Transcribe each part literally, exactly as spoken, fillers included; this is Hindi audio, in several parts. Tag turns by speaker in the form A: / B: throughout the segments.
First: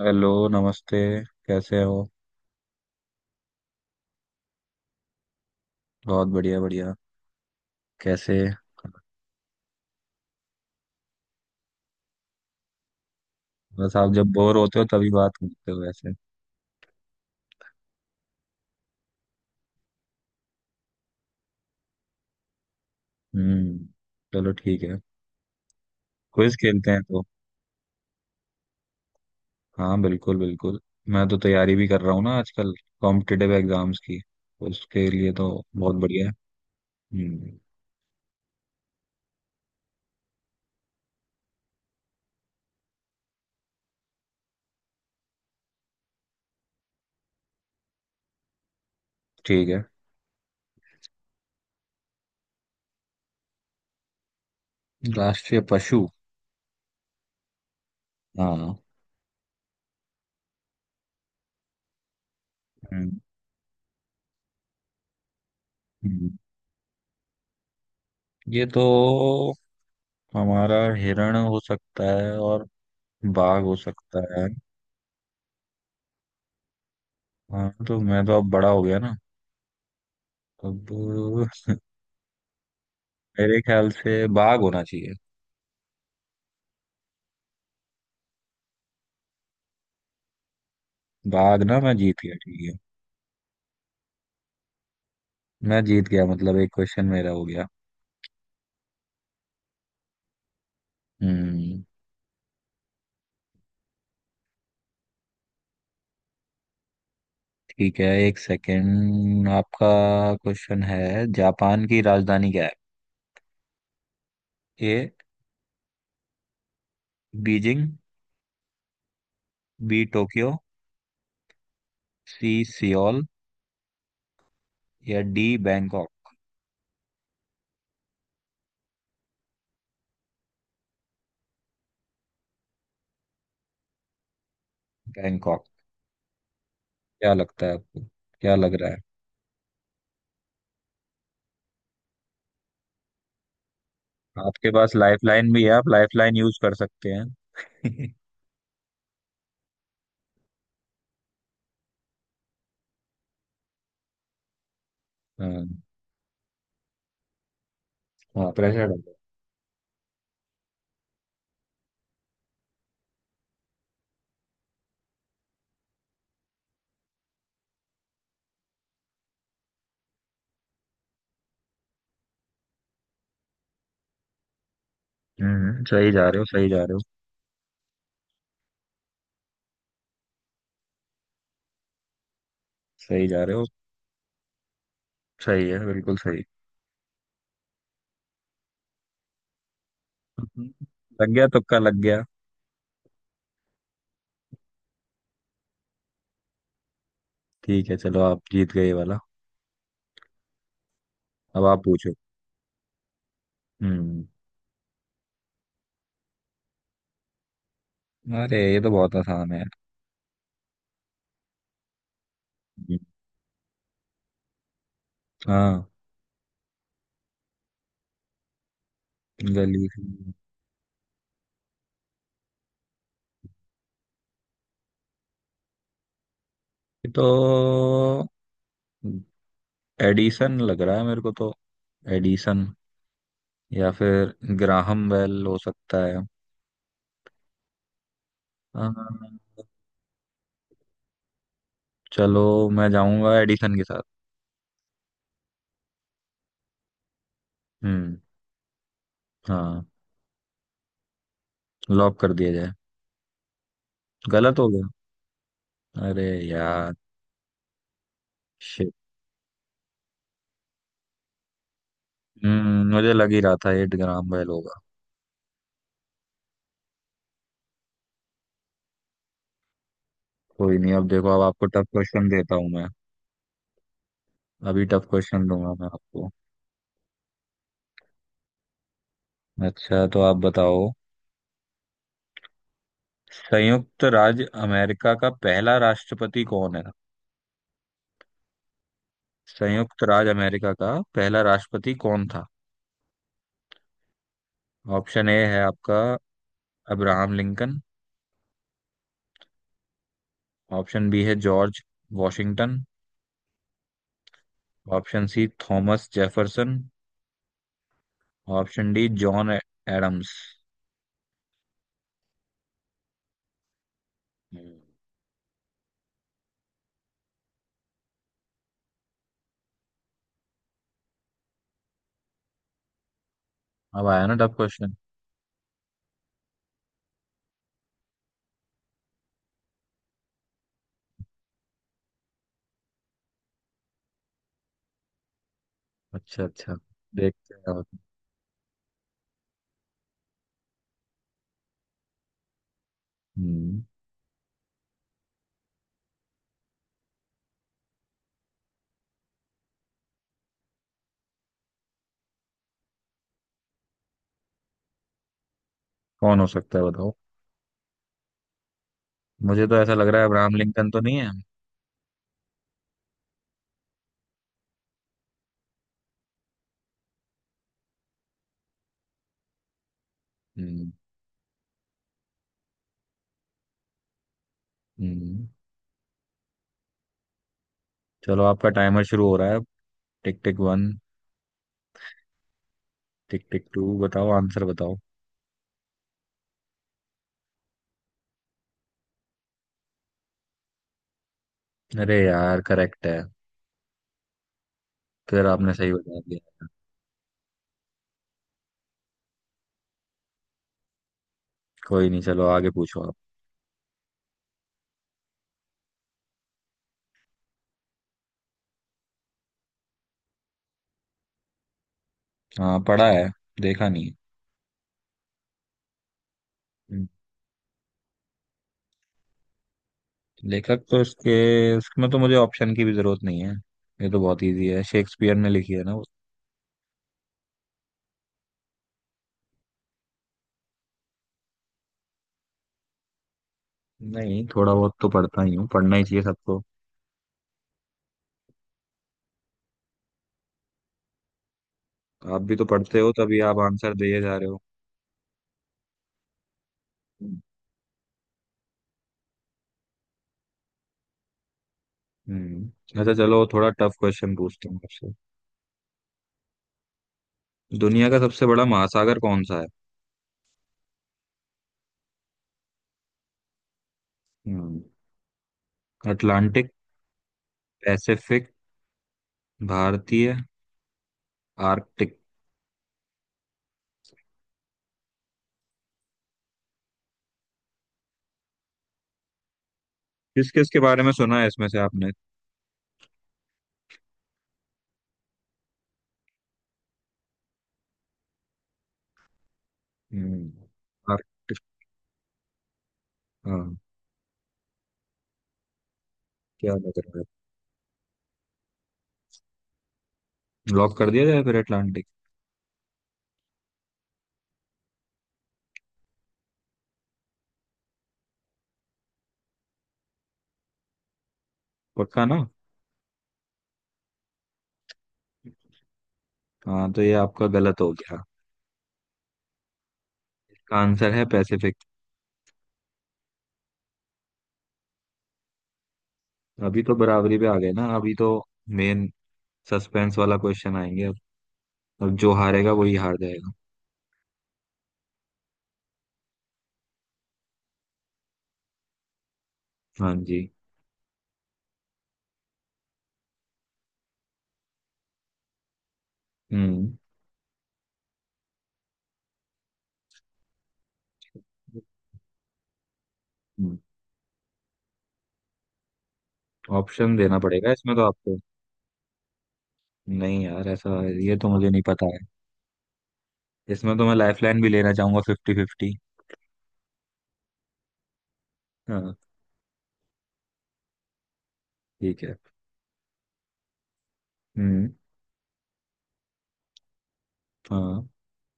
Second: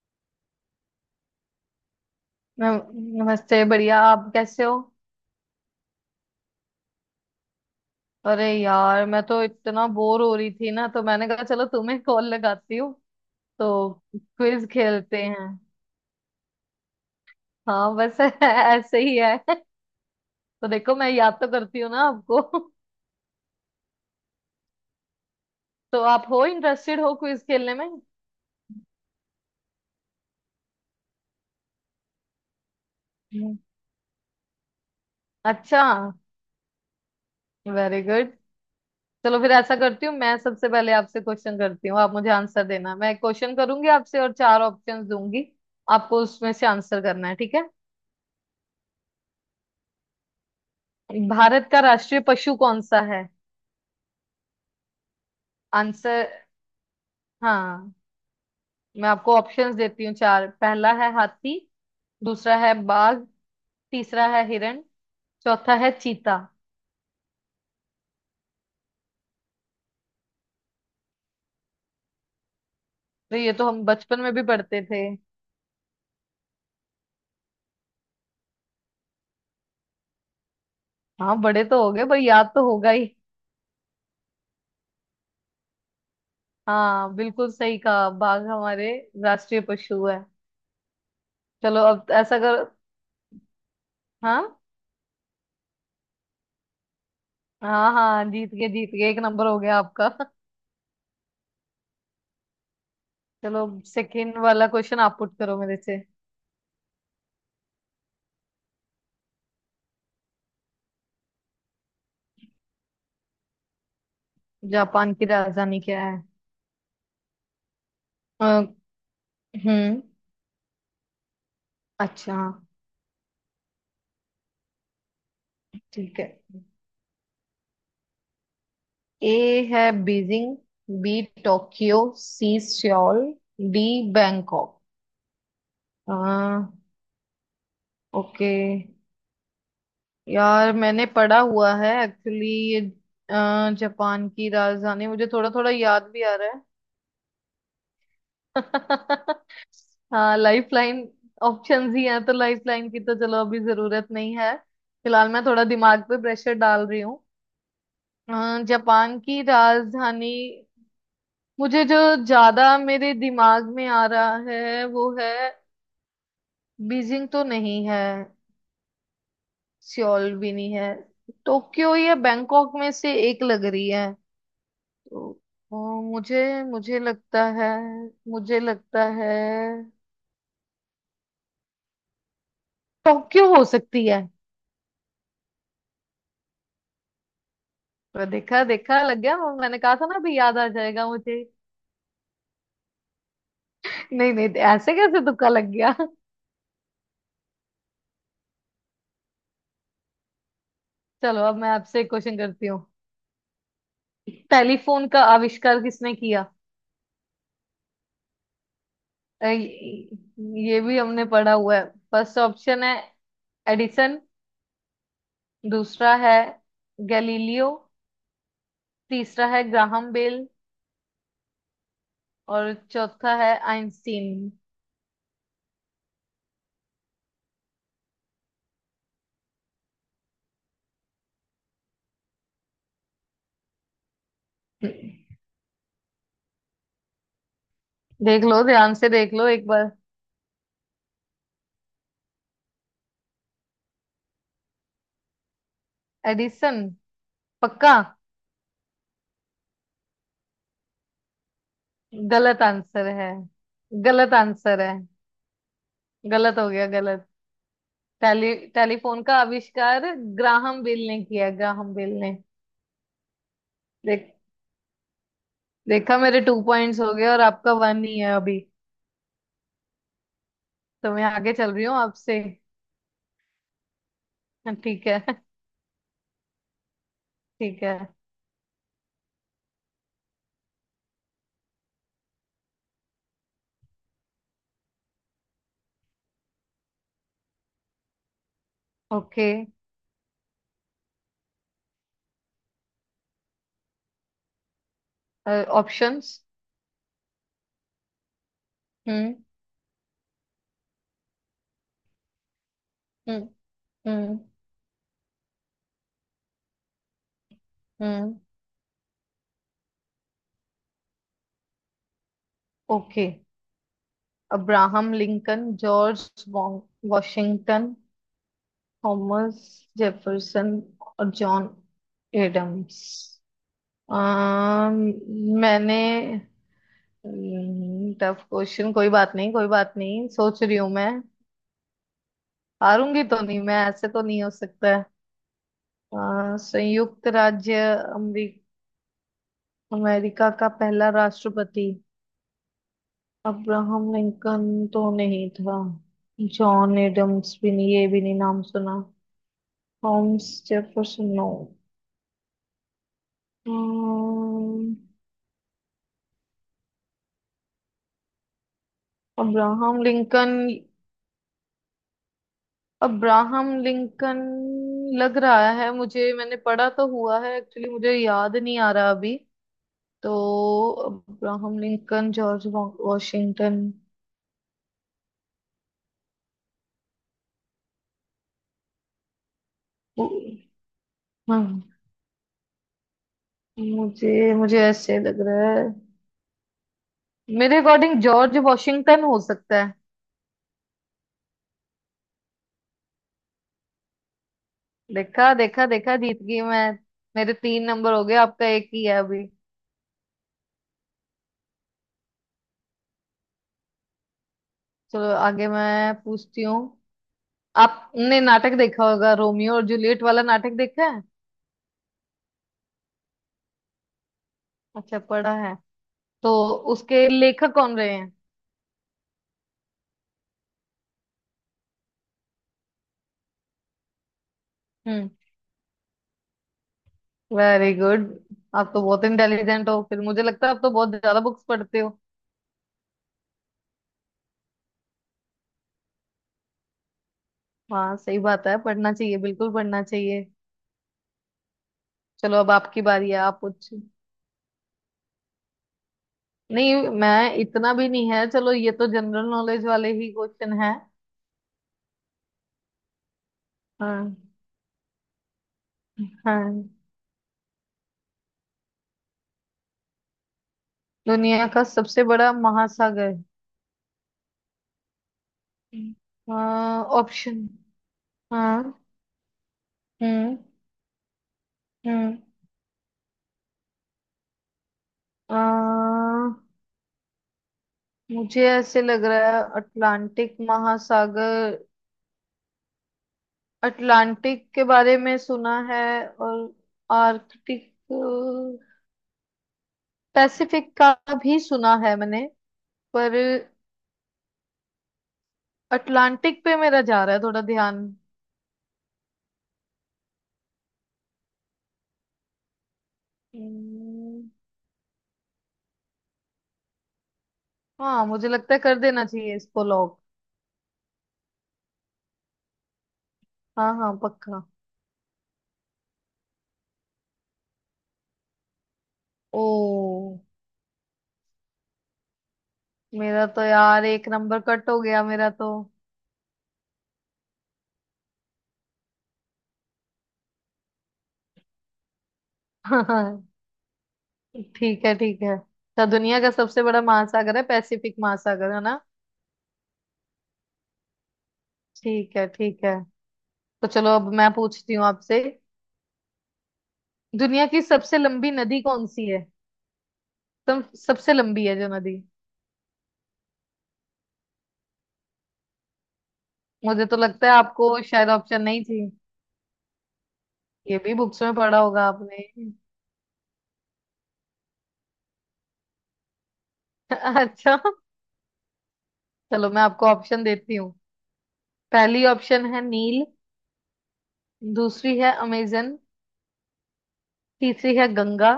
A: हेलो नमस्ते। कैसे हो?
B: नम- नमस्ते। बढ़िया, आप कैसे हो?
A: बहुत बढ़िया बढ़िया। कैसे?
B: अरे यार, मैं तो इतना बोर हो रही थी ना, तो मैंने कहा चलो तुम्हें कॉल लगाती हूँ। तो
A: बस आप जब बोर
B: क्विज
A: होते हो तभी
B: खेलते
A: बात
B: हैं?
A: करते हो वैसे।
B: हाँ, बस ऐसे ही है। तो देखो, मैं याद तो करती हूँ ना आपको।
A: हम्म। चलो ठीक है।
B: तो आप हो?
A: क्विज खेलते
B: इंटरेस्टेड
A: हैं
B: हो
A: तो?
B: क्विज खेलने में?
A: हाँ बिल्कुल बिल्कुल। मैं तो तैयारी भी कर रहा हूँ ना आजकल, कॉम्पिटिटिव
B: हम्म।
A: एग्जाम्स की। उसके लिए तो
B: अच्छा,
A: बहुत बढ़िया है। हम्म।
B: Very good. चलो फिर ऐसा करती हूँ, मैं सबसे पहले आपसे क्वेश्चन करती हूँ, आप मुझे आंसर देना। मैं क्वेश्चन करूंगी आपसे और चार ऑप्शंस दूंगी, आपको उसमें से आंसर करना है। ठीक है?
A: ठीक है।
B: भारत का राष्ट्रीय पशु कौन सा है?
A: राष्ट्रीय पशु?
B: आंसर। हाँ,
A: हाँ।
B: मैं आपको ऑप्शंस देती हूँ चार। पहला है हाथी, दूसरा है
A: हम्म।
B: बाघ, तीसरा है हिरण, चौथा है
A: हम्म।
B: चीता।
A: ये तो हमारा हिरण हो सकता है और
B: तो ये
A: बाघ
B: तो
A: हो
B: हम
A: सकता
B: बचपन में भी
A: है।
B: पढ़ते थे।
A: हाँ तो मैं तो अब बड़ा हो गया ना अब।
B: हाँ, बड़े तो हो गए पर याद तो होगा ही।
A: मेरे ख्याल से बाघ होना चाहिए।
B: हाँ, बिल्कुल सही कहा। बाघ हमारे राष्ट्रीय पशु है।
A: बाघ ना?
B: चलो
A: मैं
B: अब
A: जीत गया,
B: ऐसा
A: ठीक
B: करो।
A: है?
B: हाँ।
A: मैं जीत गया मतलब एक क्वेश्चन मेरा हो गया।
B: हाँ, हाँ, जीत गए, जीत गए, एक नंबर हो गया आपका।
A: हम्म।
B: चलो, सेकंड वाला क्वेश्चन आप पुट करो मेरे से।
A: ठीक है, एक सेकंड। आपका क्वेश्चन है, जापान की राजधानी क्या है। ए
B: जापान की राजधानी क्या
A: बीजिंग,
B: है? हम्म।
A: बी टोक्यो,
B: अच्छा।
A: सी सियोल, या डी बैंकॉक।
B: ठीक है। ए है Beijing, B Tokyo, C Seoul, D Bangkok.
A: Bangkok?
B: आ,
A: क्या लगता है आपको?
B: ओके।
A: क्या लग रहा है?
B: यार, मैंने पढ़ा हुआ है एक्चुअली ये। अ, जापान की
A: आपके पास
B: राजधानी मुझे थोड़ा
A: लाइफलाइन भी है,
B: थोड़ा
A: आप
B: याद भी आ
A: लाइफलाइन
B: रहा
A: यूज
B: है।
A: कर सकते हैं।
B: हाँ, लाइफ लाइन ऑप्शन ही हैं, तो लाइफ लाइन की तो चलो अभी जरूरत नहीं है। फिलहाल मैं थोड़ा
A: हाँ,
B: दिमाग पे प्रेशर डाल रही हूँ। अ,
A: हाँ। प्रेशर।
B: जापान की राजधानी मुझे जो ज्यादा मेरे दिमाग में आ रहा है वो है। बीजिंग तो नहीं है, सियोल भी नहीं है, टोक्यो या बैंकॉक में से एक लग रही है। तो अ,
A: हम्म, सही जा रहे हो,
B: मुझे
A: सही जा रहे
B: मुझे
A: हो।
B: लगता है, मुझे लगता है
A: सही जा
B: टोक्यो
A: रहे
B: हो
A: हो,
B: सकती है।
A: सही है, बिल्कुल सही।
B: तो देखा देखा लग गया। मैंने कहा था ना भी याद आ
A: हम्म।
B: जाएगा
A: लग
B: मुझे।
A: गया, तुक्का लग गया।
B: नहीं, नहीं, ऐसे कैसे तुक्का लग गया?
A: ठीक है, चलो आप जीत गए ये वाला।
B: चलो अब
A: अब
B: मैं
A: आप
B: आपसे
A: पूछो।
B: क्वेश्चन करती हूँ।
A: हम्म।
B: टेलीफोन का आविष्कार किसने किया?
A: अरे ये तो बहुत
B: अ,
A: आसान है।
B: ये ये भी हमने पढ़ा हुआ है। फर्स्ट ऑप्शन है
A: हम्म।
B: एडिसन,
A: हाँ।
B: दूसरा है गैलीलियो, तीसरा है
A: गली
B: ग्राहम
A: से-
B: बेल, और चौथा है आइंस्टीन।
A: ये तो एडिसन लग रहा है मेरे को तो। एडिसन या फिर ग्राहम बेल हो सकता है।
B: देख लो,
A: हाँ,
B: ध्यान से देख लो एक बार।
A: चलो मैं जाऊंगा एडिसन के साथ।
B: एडिसन? पक्का?
A: हम्म। हाँ। लॉक कर दिया
B: गलत
A: जाए।
B: आंसर है, गलत
A: गलत हो
B: आंसर
A: गया,
B: है।
A: अरे
B: गलत हो गया,
A: यार,
B: गलत। Tele
A: shit.
B: टेलीफोन का आविष्कार ग्राहम बेल ने किया, ग्राहम बेल ने।
A: हम्म, मुझे लग ही रहा था एट
B: देख,
A: ग्राम बेल होगा।
B: देखा, मेरे टू पॉइंट्स हो गए और आपका वन ही है अभी।
A: कोई नहीं, अब
B: तो मैं
A: देखो अब
B: आगे
A: आपको
B: चल रही
A: टफ
B: हूँ
A: क्वेश्चन
B: आपसे।
A: देता हूँ मैं।
B: हाँ,
A: अभी टफ
B: ठीक है।
A: क्वेश्चन दूंगा मैं आपको।
B: ठीक है।
A: अच्छा तो आप बताओ, संयुक्त राज्य अमेरिका का पहला राष्ट्रपति कौन है?
B: ओके।
A: संयुक्त राज्य अमेरिका का पहला राष्ट्रपति कौन था? ऑप्शन ए है आपका,
B: ऑप्शंस।
A: Abraham Lincoln.
B: हम्म।
A: ऑप्शन बी है जॉर्ज वॉशिंगटन।
B: हम्म। हम्म।
A: Option C Thomas Jefferson.
B: हम्म।
A: Option D John Adams.
B: Okay.
A: हम्म।
B: Abraham Lincoln, George Washington, Thomas Jefferson, और जॉन एडम्स।
A: अब आया ना टफ क्वेश्चन?
B: अम, मैंने टफ क्वेश्चन, कोई बात नहीं, कोई बात नहीं, सोच रही हूँ मैं। हारूंगी तो नहीं मैं, ऐसे तो नहीं हो सकता है। अ,
A: अच्छा, अच्छा।
B: संयुक्त
A: देखते हैं
B: राज्य
A: अब।
B: अमेरिका अमेरिका का पहला राष्ट्रपति।
A: हम्म।
B: अब्राहम लिंकन तो नहीं था, जॉन एडम्स भी नहीं, ये भी नहीं नाम सुना, थॉमस जेफरसन नो। हम्म,
A: कौन हो सकता है बताओ। मुझे तो ऐसा
B: अब्राहम
A: लग रहा है अब्राहम
B: लिंकन।
A: लिंकन तो नहीं है।
B: अब्राहम लिंकन लग रहा है मुझे। मैंने पढ़ा तो हुआ है एक्चुअली, मुझे याद नहीं आ रहा अभी। तो
A: हम्म।
B: अब्राहम लिंकन, जॉर्ज वॉ- वॉशिंगटन।
A: हम्म। चलो आपका टाइमर शुरू हो रहा है। टिक
B: उ-
A: टिक वन।
B: हाँ,
A: टिक टिक टू, बताओ
B: मुझे
A: आंसर
B: मुझे
A: बताओ।
B: ऐसे लग रहा है, मेरे अकॉर्डिंग जॉर्ज वॉशिंगटन हो सकता है।
A: अरे यार करेक्ट है। फिर
B: देखा,
A: आपने
B: देखा,
A: सही
B: देखा,
A: बता
B: जीत
A: दिया।
B: गई मैं। मेरे तीन नंबर हो गए, आपका एक ही है अभी।
A: कोई नहीं, चलो आगे पूछो आप।
B: चलो आगे मैं पूछती हूँ। आपने नाटक देखा होगा रोमियो और जूलियट वाला, नाटक देखा है?
A: हाँ पढ़ा है, देखा नहीं है।
B: अच्छा, पढ़ा है। तो
A: हम्म।
B: उसके लेखक कौन रहे हैं?
A: लेखक तो इसके इसमें तो मुझे ऑप्शन की भी जरूरत नहीं है। ये तो बहुत इजी है,
B: हम्म।
A: शेक्सपियर ने लिखी है ना वो।
B: Very good. आप तो बहुत इंटेलिजेंट हो। फिर मुझे लगता है आप तो बहुत ज्यादा बुक्स पढ़ते हो।
A: नहीं, थोड़ा बहुत तो पढ़ता ही हूँ, पढ़ना ही चाहिए सबको।
B: हाँ, सही बात है, पढ़ना चाहिए, बिल्कुल पढ़ना चाहिए।
A: आप भी
B: चलो,
A: तो
B: अब
A: पढ़ते
B: आपकी
A: हो
B: बारी है,
A: तभी आप
B: आप पूछ।
A: आंसर दिए जा रहे हो।
B: नहीं,
A: हम्म।
B: मैं इतना भी नहीं है। चलो ये तो जनरल नॉलेज वाले ही क्वेश्चन है।
A: हम्म। अच्छा चलो थोड़ा टफ क्वेश्चन
B: हाँ।
A: पूछता हूँ आपसे।
B: हाँ,
A: दुनिया का सबसे बड़ा महासागर कौन सा है?
B: दुनिया का सबसे बड़ा महासागर।
A: हम्म।
B: हम्म।
A: Atlantic,
B: option.
A: पैसिफिक,
B: हाँ।
A: भारतीय,
B: हम्म।
A: आर्कटिक।
B: हम्म। अ, मुझे ऐसे लग रहा है
A: किस
B: अटलांटिक
A: किस के बारे में सुना है इसमें
B: महासागर।
A: से आपने?
B: अटलांटिक के बारे में सुना है, और आर्कटिक, पैसिफिक का
A: हम्म। आर्कटिक।
B: भी सुना है मैंने, पर
A: हाँ।
B: अटलांटिक
A: क्या
B: पे
A: लग
B: मेरा
A: रहा है?
B: जा रहा है थोड़ा ध्यान।
A: लॉक कर दिया जाए फिर, अटलांटिक?
B: हम्म, हाँ, मुझे लगता है कर देना चाहिए इसको लॉक।
A: पक्का ना?
B: हाँ, हाँ, पक्का।
A: हाँ तो ये आपका गलत हो गया।
B: ओ,
A: इसका आंसर है पैसिफिक।
B: मेरा तो यार एक नंबर कट हो गया मेरा तो।
A: अभी तो बराबरी पे आ गए ना अभी तो। मेन सस्पेंस वाला क्वेश्चन आएंगे अब। अब जो हारेगा वही हार
B: ठीक
A: जाएगा।
B: है, ठीक है। तो दुनिया का सबसे बड़ा महासागर है पैसिफिक महासागर, है ना?
A: हाँ जी।
B: ठीक है, ठीक है। तो चलो अब मैं पूछती हूँ आपसे।
A: हम्म।
B: दुनिया की सबसे लंबी नदी कौन सी है? तुम सबसे लंबी है जो नदी।
A: हम्म।
B: मुझे
A: ऑप्शन
B: तो
A: देना
B: लगता है
A: पड़ेगा
B: आपको
A: इसमें तो
B: शायद
A: आपको?
B: ऑप्शन नहीं चाहिए,
A: नहीं यार, ऐसा
B: ये भी
A: ये
B: बुक्स
A: तो
B: में
A: मुझे
B: पढ़ा
A: नहीं
B: होगा
A: पता है।
B: आपने।
A: इसमें तो मैं लाइफलाइन भी लेना चाहूंगा, फिफ्टी फिफ्टी।
B: अच्छा,
A: हाँ।
B: चलो मैं आपको ऑप्शन देती हूँ।
A: ठीक
B: पहली
A: है।
B: ऑप्शन है नील,
A: हम्म।
B: दूसरी है अमेजन, तीसरी है
A: हाँ।
B: गंगा,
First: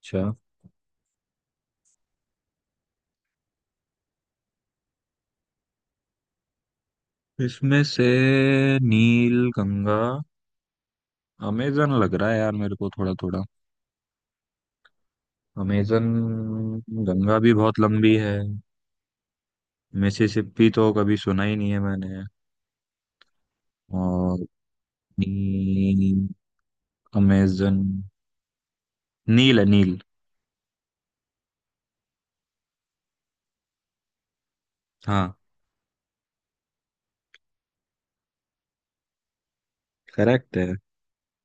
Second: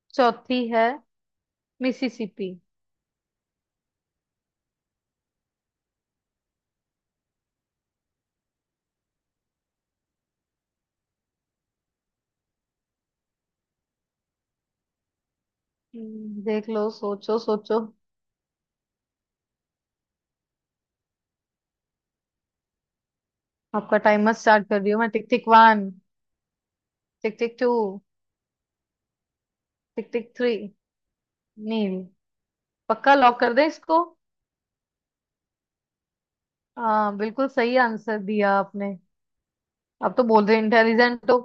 A: अच्छा।
B: चौथी है मिसिसिपी।
A: इसमें से नील, गंगा, अमेजन लग रहा है यार मेरे को थोड़ा थोड़ा। अमेजन।
B: हम्म, देख लो,
A: गंगा
B: सोचो,
A: भी बहुत
B: सोचो।
A: लंबी है। मिसिसिपी तो कभी सुना ही नहीं है मैंने।
B: आपका टाइमर
A: और
B: स्टार्ट कर रही हूँ मैं। टिक टिक वन,
A: नी,
B: tick tick two,
A: Amazon, Nile है Nile.
B: Tick tick three. Nile? पक्का? लॉक कर दें इसको?
A: हाँ।
B: हाँ, बिल्कुल सही आंसर दिया आपने। अब तो बोल
A: करेक्ट
B: रहे
A: है।
B: इंटेलिजेंट हो।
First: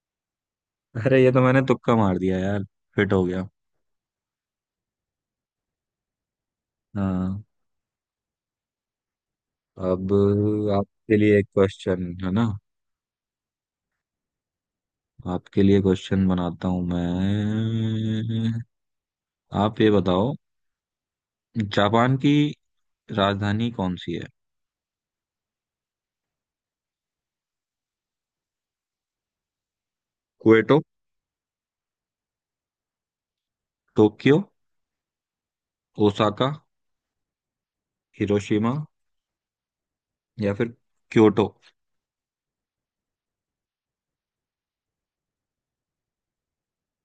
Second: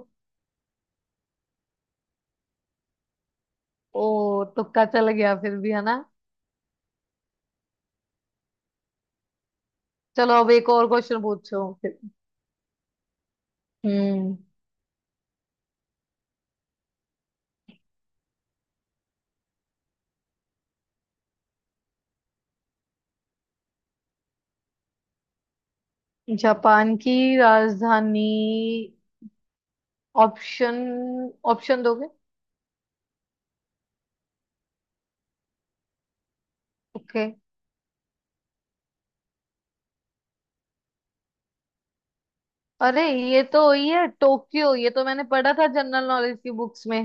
A: अरे ये तो मैंने तुक्का मार दिया यार, फिट हो गया।
B: ओ, तुक्का चल गया फिर भी, है ना?
A: हाँ। अब
B: चलो अब एक और
A: आपके
B: क्वेश्चन
A: लिए एक
B: पूछो फिर।
A: क्वेश्चन है ना?
B: हम्म।
A: आपके लिए क्वेश्चन बनाता हूं मैं। आप ये बताओ, जापान की राजधानी कौन सी है?
B: जापान की राजधानी।
A: Kyoto,
B: option. ऑप्शन दोगे?
A: Tokyo, Osaka,
B: okay.
A: हिरोशिमा, या फिर क्योटो।
B: अरे, ये तो वही है, टोक्यो। ये तो मैंने पढ़ा था जनरल नॉलेज की बुक्स में।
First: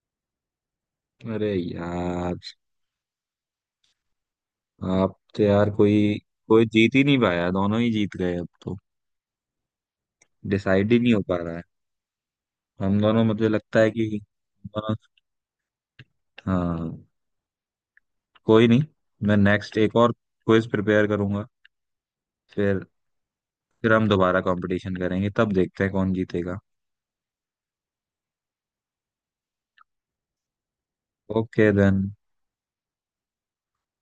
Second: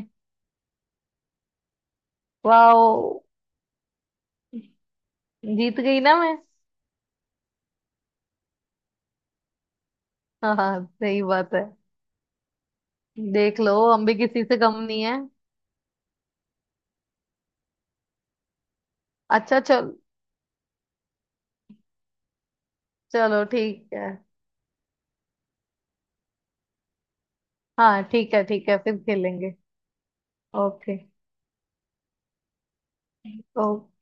A: अरे यार,
B: वाह।
A: आप तो यार।
B: जीत गई ना
A: कोई
B: मैं?
A: कोई जीत ही नहीं पाया, दोनों ही जीत गए अब तो।
B: हाँ, हाँ,
A: डिसाइड ही नहीं हो
B: सही
A: पा
B: बात
A: रहा
B: है।
A: है हम दोनों, मुझे
B: देख लो
A: लगता है
B: हम भी
A: कि।
B: किसी से कम नहीं है।
A: हाँ, कोई नहीं। मैं
B: अच्छा,
A: नेक्स्ट
B: चल।
A: एक और क्विज प्रिपेयर करूंगा फिर।
B: चलो ठीक
A: फिर
B: है।
A: हम दोबारा कंपटीशन करेंगे, तब देखते हैं कौन जीतेगा।
B: हाँ, ठीक है, ठीक है, फिर खेलेंगे। ओके।
A: Okay then.
B: ओके।